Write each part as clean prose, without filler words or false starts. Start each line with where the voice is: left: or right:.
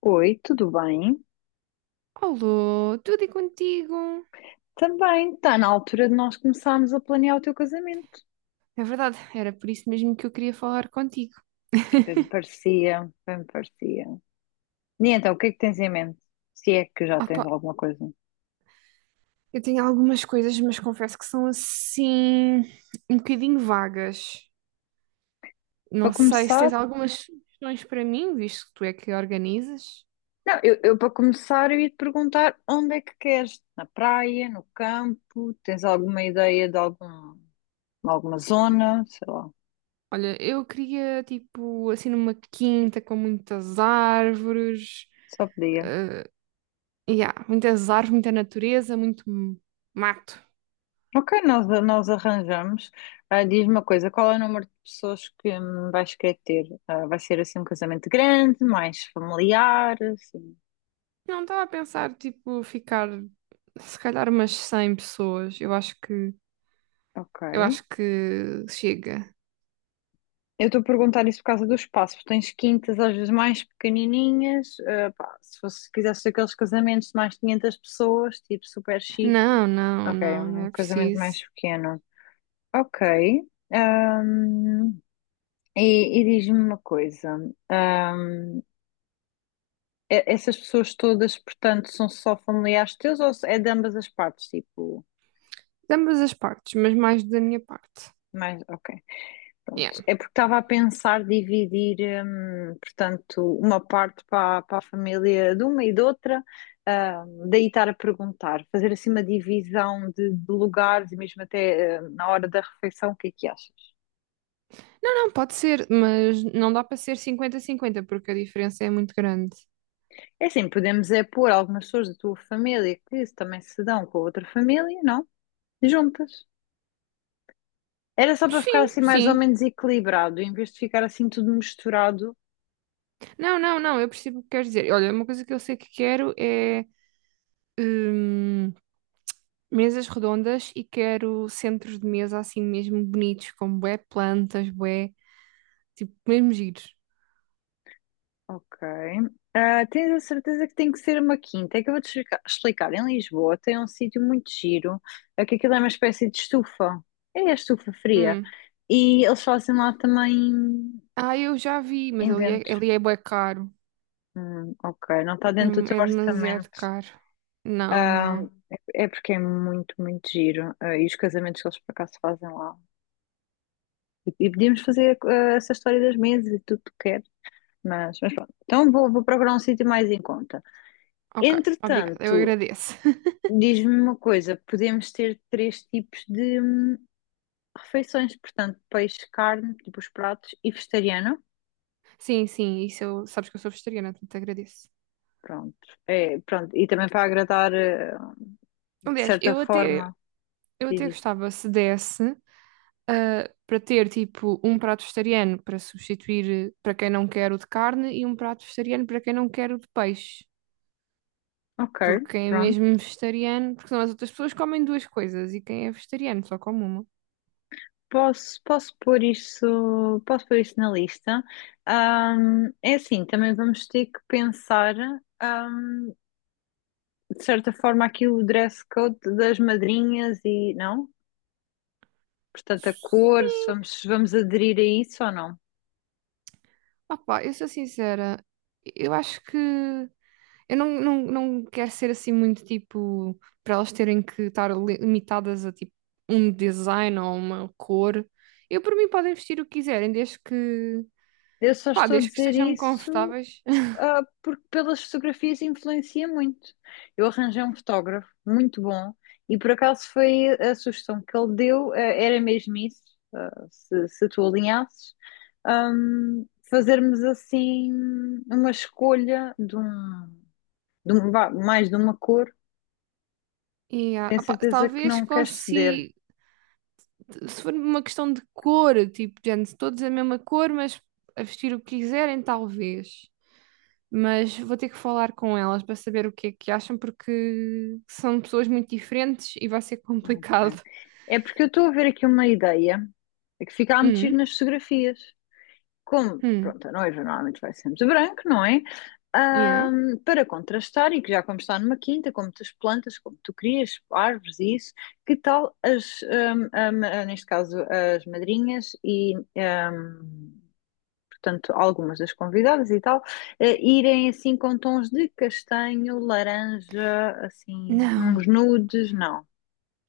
left: Oi, tudo bem?
right: Alô, tudo e contigo?
left: Também está na altura de nós começarmos a planear o teu casamento.
right: É verdade, era por isso mesmo que eu queria falar contigo.
left: Bem me parecia, bem me parecia. E então, o que é que tens em mente? Se é que já tens
right: Opa,
left: alguma coisa.
right: eu tenho algumas coisas, mas confesso que são assim um bocadinho vagas.
left: Para
right: Não sei se
left: começar,
right: tens algumas sugestões para mim, visto que tu é que organizas.
left: não, eu para começar eu ia te perguntar onde é que queres? Na praia, no campo? Tens alguma ideia de algum, alguma zona? Sei lá,
right: Olha, eu queria tipo assim numa quinta com muitas árvores.
left: só podia.
right: Yeah, muitas árvores, muita natureza, muito mato.
left: Ok, nós arranjamos. Ah, diz-me uma coisa, qual é o número de pessoas que vais querer ter? Ah, vai ser assim um casamento grande, mais familiar, assim.
right: Não estava a pensar tipo ficar se calhar umas 100 pessoas. Eu acho que
left: Ok.
right: Eu acho que chega.
left: Eu estou a perguntar isso por causa do espaço, porque tens quintas às vezes mais pequenininhas. Ah, pá, se fosse, se quisesse aqueles casamentos de mais 500 pessoas, tipo super chique.
right: Não, não,
left: Ok,
right: não, não
left: um
right: é
left: casamento mais
right: preciso.
left: pequeno. Ok. Ahm, e diz-me uma coisa. Essas pessoas todas, portanto, são só familiares teus ou é de ambas as partes? Tipo,
right: De ambas as partes, mas mais da minha parte.
left: mais, ok, pronto.
right: Yeah.
left: É porque estava a pensar dividir, portanto, uma parte para, para a família de uma e de outra, ah, daí estar a perguntar, fazer assim uma divisão de lugares e mesmo até, ah, na hora da refeição, o que é que achas?
right: Não, não, pode ser, mas não dá para ser 50-50 porque a diferença é muito grande.
left: É assim, podemos é pôr algumas pessoas da tua família que também se dão com a outra família, não? Juntas. Era só para ficar
right: Sim,
left: assim mais ou
right: sim.
left: menos equilibrado, em vez de ficar assim tudo misturado.
right: Não, não, não, eu percebo o que queres dizer. Olha, uma coisa que eu sei que quero é hum, mesas redondas e quero centros de mesa assim mesmo bonitos, com bué plantas, bué, tipo, mesmo giros.
left: Ok. Ah, tens a certeza que tem que ser uma quinta? É que eu vou-te explicar. Em Lisboa tem um sítio muito giro, é que aquilo é uma espécie de estufa. É a estufa fria.
right: Hum.
left: E eles fazem lá também
right: Ah, eu já vi, mas ali
left: inventos.
right: é, ali é bué caro.
left: Ok, não está
right: É,
left: dentro do teu
right: é demasiado
left: orçamento.
right: caro. Não, não.
left: É porque é muito, muito giro. Ah, e os casamentos que eles por acaso fazem lá. E podíamos fazer ah, essa história das mesas e tudo que é. Mas pronto. Então vou, vou procurar um sítio mais em conta.
right: Ok, obrigada, eu
left: Entretanto,
right: agradeço.
left: diz-me uma coisa: podemos ter três tipos de refeições, portanto, peixe, carne, tipo os pratos, e vegetariano.
right: Sim, sim, isso eu, sabes que eu sou vegetariana, portanto agradeço.
left: Pronto. É, pronto. E também para agradar, de
right: Aliás,
left: certa
right: eu até,
left: forma,
right: eu
left: diz
right: até
left: isso.
right: gostava se desse. Para ter tipo um prato vegetariano para substituir para quem não quer o de carne e um prato vegetariano para quem não quer o de peixe.
left: Ok,
right: Porque quem é
left: pronto.
right: mesmo vegetariano, porque senão as outras pessoas comem duas coisas e quem é vegetariano só come uma.
left: Posso, posso pôr isso na lista. É assim, também vamos ter que pensar, ahm, de certa forma, aqui o dress code das madrinhas e não? Portanto, a cor, se
right: Sim,
left: vamos, se vamos aderir a isso ou não.
right: opá, eu sou sincera, eu acho que eu não quero ser assim muito tipo para elas terem que estar limitadas a tipo um design ou uma cor. Eu por mim podem vestir o que quiserem, desde que
left: Eu só
right: Pá,
left: estou a
right: desde que
left: dizer
right: estejam
left: isso,
right: confortáveis.
left: ah, porque pelas fotografias influencia muito. Eu arranjei um fotógrafo muito bom e por acaso foi a sugestão que ele deu, ah, era mesmo isso, ah, se tu alinhasses, fazermos assim uma escolha de um, vá, mais de uma cor.
right: E,
left: Tenho
right: opá,
left: certeza que
right: talvez
left: não queres ceder.
right: consiga, se for uma questão de cor, tipo, gente, todos é a mesma cor, mas a vestir o que quiserem, talvez. Mas vou ter que falar com elas para saber o que é que acham, porque são pessoas muito diferentes e vai ser
left: Ok.
right: complicado.
left: É porque eu estou a ver aqui uma ideia é que fica a meter
right: Hum,
left: nas fotografias. Como,
right: hum,
left: pronto, a noiva normalmente vai sempre de branco, não é?
right: yeah.
left: Para contrastar, e que já como está numa quinta, com muitas plantas, como tu querias, árvores e isso, que tal as, ah, neste caso, as madrinhas e, portanto, algumas das convidadas e tal, irem assim com tons de castanho, laranja, assim,
right: Não,
left: uns nudes, não.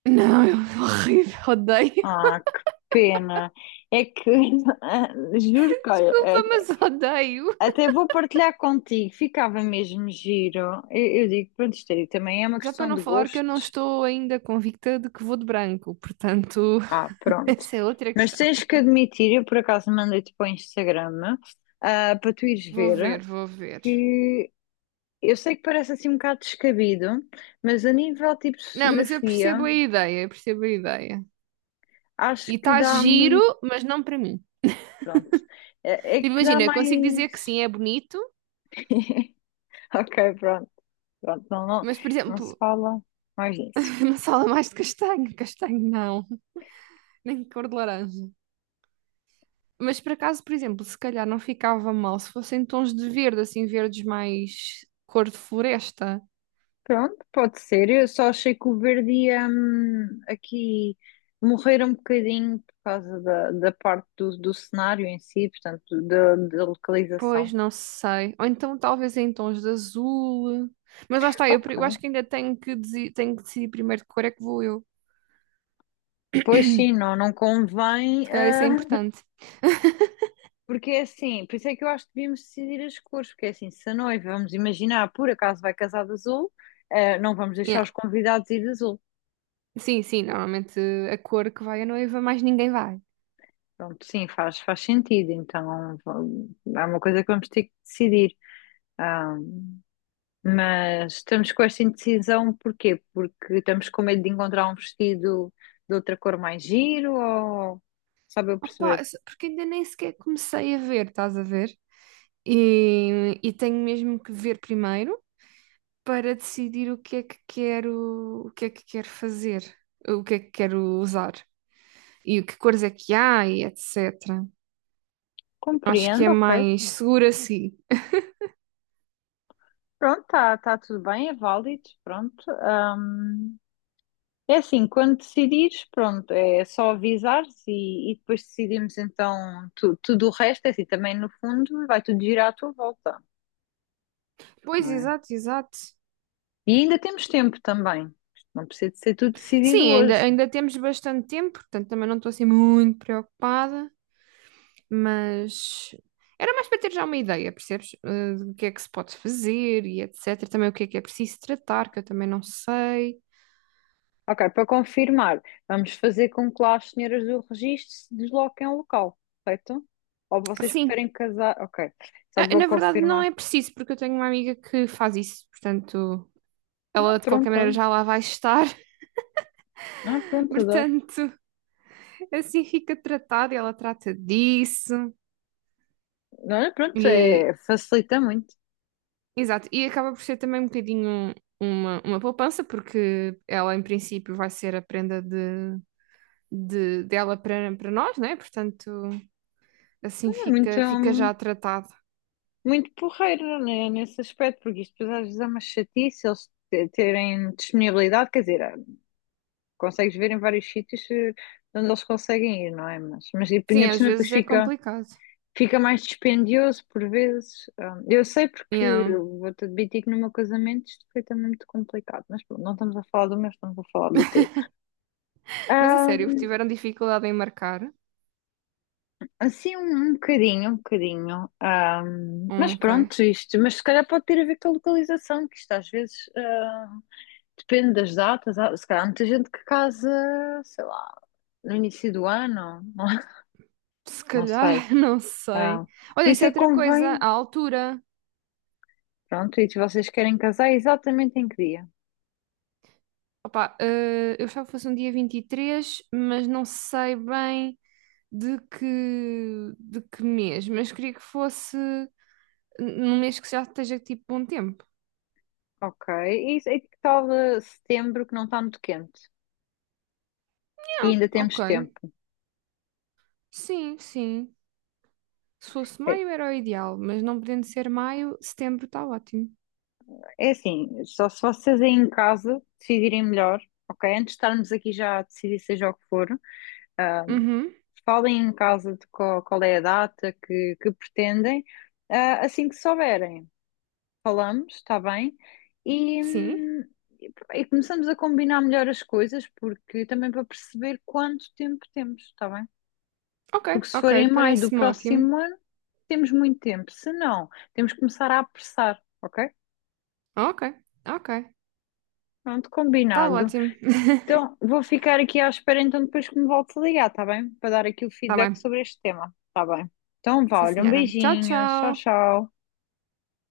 right: não, é horrível, odeio.
left: Ah, que pena. É que, juro que, olha,
right: Desculpa,
left: até
right: mas odeio.
left: até vou partilhar contigo, ficava mesmo giro. Eu digo, pronto, isto aí também é uma
right: Já para
left: questão
right: não
left: de
right: falar que eu não
left: gostos.
right: estou ainda convicta de que vou de branco, portanto,
left: Ah, pronto.
right: essa é outra
left: Mas
right: questão.
left: tens que admitir, eu por acaso mandei-te para o Instagram, ah, para tu ires
right: Vou
left: ver,
right: ver, vou ver.
left: que eu sei que parece assim um bocado descabido, mas a nível tipo de
right: Não, mas eu
left: fotografia,
right: percebo a ideia, eu percebo a ideia.
left: acho
right: E
left: que
right: está
left: dá
right: giro,
left: muito,
right: mas não para mim.
left: pronto, é
right: Tipo,
left: que dá
right: imagina, eu consigo dizer que
left: mais...
right: sim, é bonito,
left: Ok, pronto. Pronto, não, não,
right: mas, por
left: não
right: exemplo,
left: se fala mais disso.
right: uma sala mais de castanho, castanho não, nem de cor de laranja. Mas por acaso, por exemplo, se calhar não ficava mal se fossem tons de verde, assim, verdes mais cor de floresta.
left: Pronto, pode ser. Eu só achei que o verde ia aqui morrer um bocadinho por causa da, da parte do, do cenário em si, portanto, da, da localização.
right: Pois, não sei. Ou então talvez em tons de azul. Mas lá está, eu acho
left: Ok.
right: que ainda tenho que decidir primeiro que cor é que vou eu.
left: Pois sim, não, não convém,
right: Se calhar isso é
left: ah,
right: importante.
left: porque é assim, por isso é que eu acho que devíamos decidir as cores, porque é assim, se a noiva, vamos imaginar, por acaso vai casar de azul, ah, não vamos deixar
right: Yeah.
left: os convidados ir de azul.
right: Sim, sim, normalmente a cor que vai a noiva, mais ninguém vai.
left: Pronto, sim, faz, faz sentido. Então, é uma coisa que vamos ter que decidir. Ah, mas estamos com esta indecisão, porquê? Porque estamos com medo de encontrar um vestido de outra cor mais giro ou sabe eu
right: Opa,
left: perceber?
right: porque ainda nem sequer comecei a ver, estás a ver? E tenho mesmo que ver primeiro para decidir o que é que quero, o que é que quero fazer, o que é que quero usar e o que cores é que há e etc. Acho que é
left: Compreendo, ok.
right: mais seguro assim.
left: Pronto, está tá tudo bem, é válido, pronto. Ah, é assim, quando decidires, pronto, é só avisares e depois decidimos então tudo o resto, é assim, também no fundo vai tudo girar à tua volta,
right: Pois,
left: não é?
right: exato, exato.
left: E ainda temos tempo também. Isto não precisa de ser tudo decidido
right: Sim, ainda,
left: hoje.
right: ainda temos bastante tempo, portanto também não estou assim muito preocupada. Mas era mais para ter já uma ideia, percebes? Do que é que se pode fazer e etc. Também o que é preciso tratar, que eu também não sei.
left: Ok, para confirmar, vamos fazer com que lá as senhoras do registro se desloquem ao local, correto? Ou vocês
right: Sim,
left: preferem casar? Ok, só para
right: na verdade não
left: confirmar.
right: é preciso, porque eu tenho uma amiga que faz isso, portanto.
left: Ah,
right: Ela de qualquer
left: pronto,
right: maneira
left: olha.
right: já lá vai estar,
left: Ah, pronto, adoro.
right: portanto, assim fica tratado e ela trata disso.
left: Olha, pronto,
right: E,
left: é, facilita muito.
right: exato, e acaba por ser também um bocadinho uma poupança, porque ela em princípio vai ser a prenda dela para nós, né? Portanto, assim
left: É muito,
right: fica já tratado.
left: muito porreiro, né, nesse aspecto, porque isto depois às vezes é uma chatice eles terem disponibilidade, quer dizer, consegues ver em vários sítios onde eles conseguem ir, não é? Mas e ainda
right: Sim,
left: por
right: às
left: cima depois
right: vezes é
left: fica,
right: complicado.
left: fica mais dispendioso por vezes. Ah, eu sei porque
right: Yeah.
left: eu vou-te admitir que no meu casamento isto foi também muito complicado, mas pronto, não estamos a falar do meu, estamos a falar do teu.
right: Mas a
left: Ah,
right: sério, tiveram dificuldade em marcar?
left: assim, um bocadinho, um bocadinho. Ah, mas
right: Ok.
left: pronto, isto, mas se calhar pode ter a ver com a localização, que isto às vezes ah, depende das datas. Se calhar há muita gente que casa, sei lá, no início do ano,
right: Se
left: não
right: calhar,
left: sei.
right: não sei.
left: Ah, por
right: Olha, isso
left: isso
right: é
left: é que
right: outra coisa,
left: convém.
right: a altura.
left: Pronto, e se vocês querem casar, é exatamente em que dia?
right: Opa, eu achava que fosse um dia 23 mas não sei bem de que, de que mês. Mas queria que fosse num mês que já esteja tipo bom tempo.
left: Ok. E que tal setembro que não está muito quente? E
right: Ah,
left: ainda temos
right: ok,
left: tempo.
right: sim, sim. Se fosse
left: É,
right: maio era o ideal, mas não podendo ser maio, setembro está ótimo.
left: é assim, só se vocês aí em casa decidirem melhor, ok? Antes de estarmos aqui já a decidir seja o que for, ah,
right: Uhum,
left: falem em casa de qual, qual é a data que pretendem, ah, assim que souberem. Falamos, está bem? E,
right: sim.
left: hum, e começamos a combinar melhor as coisas, porque também para perceber quanto tempo temos, está bem?
right: Ok,
left: Porque se
right: ok,
left: for em maio do
right: parece-me ótimo.
left: próximo ano, temos muito tempo. Se não, temos que começar a apressar, ok?
right: Ok, ok,
left: Pronto,
right: está
left: combinado.
right: ótimo.
left: Então, vou ficar aqui à espera então depois que me voltes a ligar, está bem? Para dar aqui o
right: Está
left: feedback
right: bem.
left: sobre este tema, está bem? Então, vá,
right: Sim,
left: olha, um
right: senhora. Tchau,
left: beijinho, tchau,
right: tchau.
left: tchau.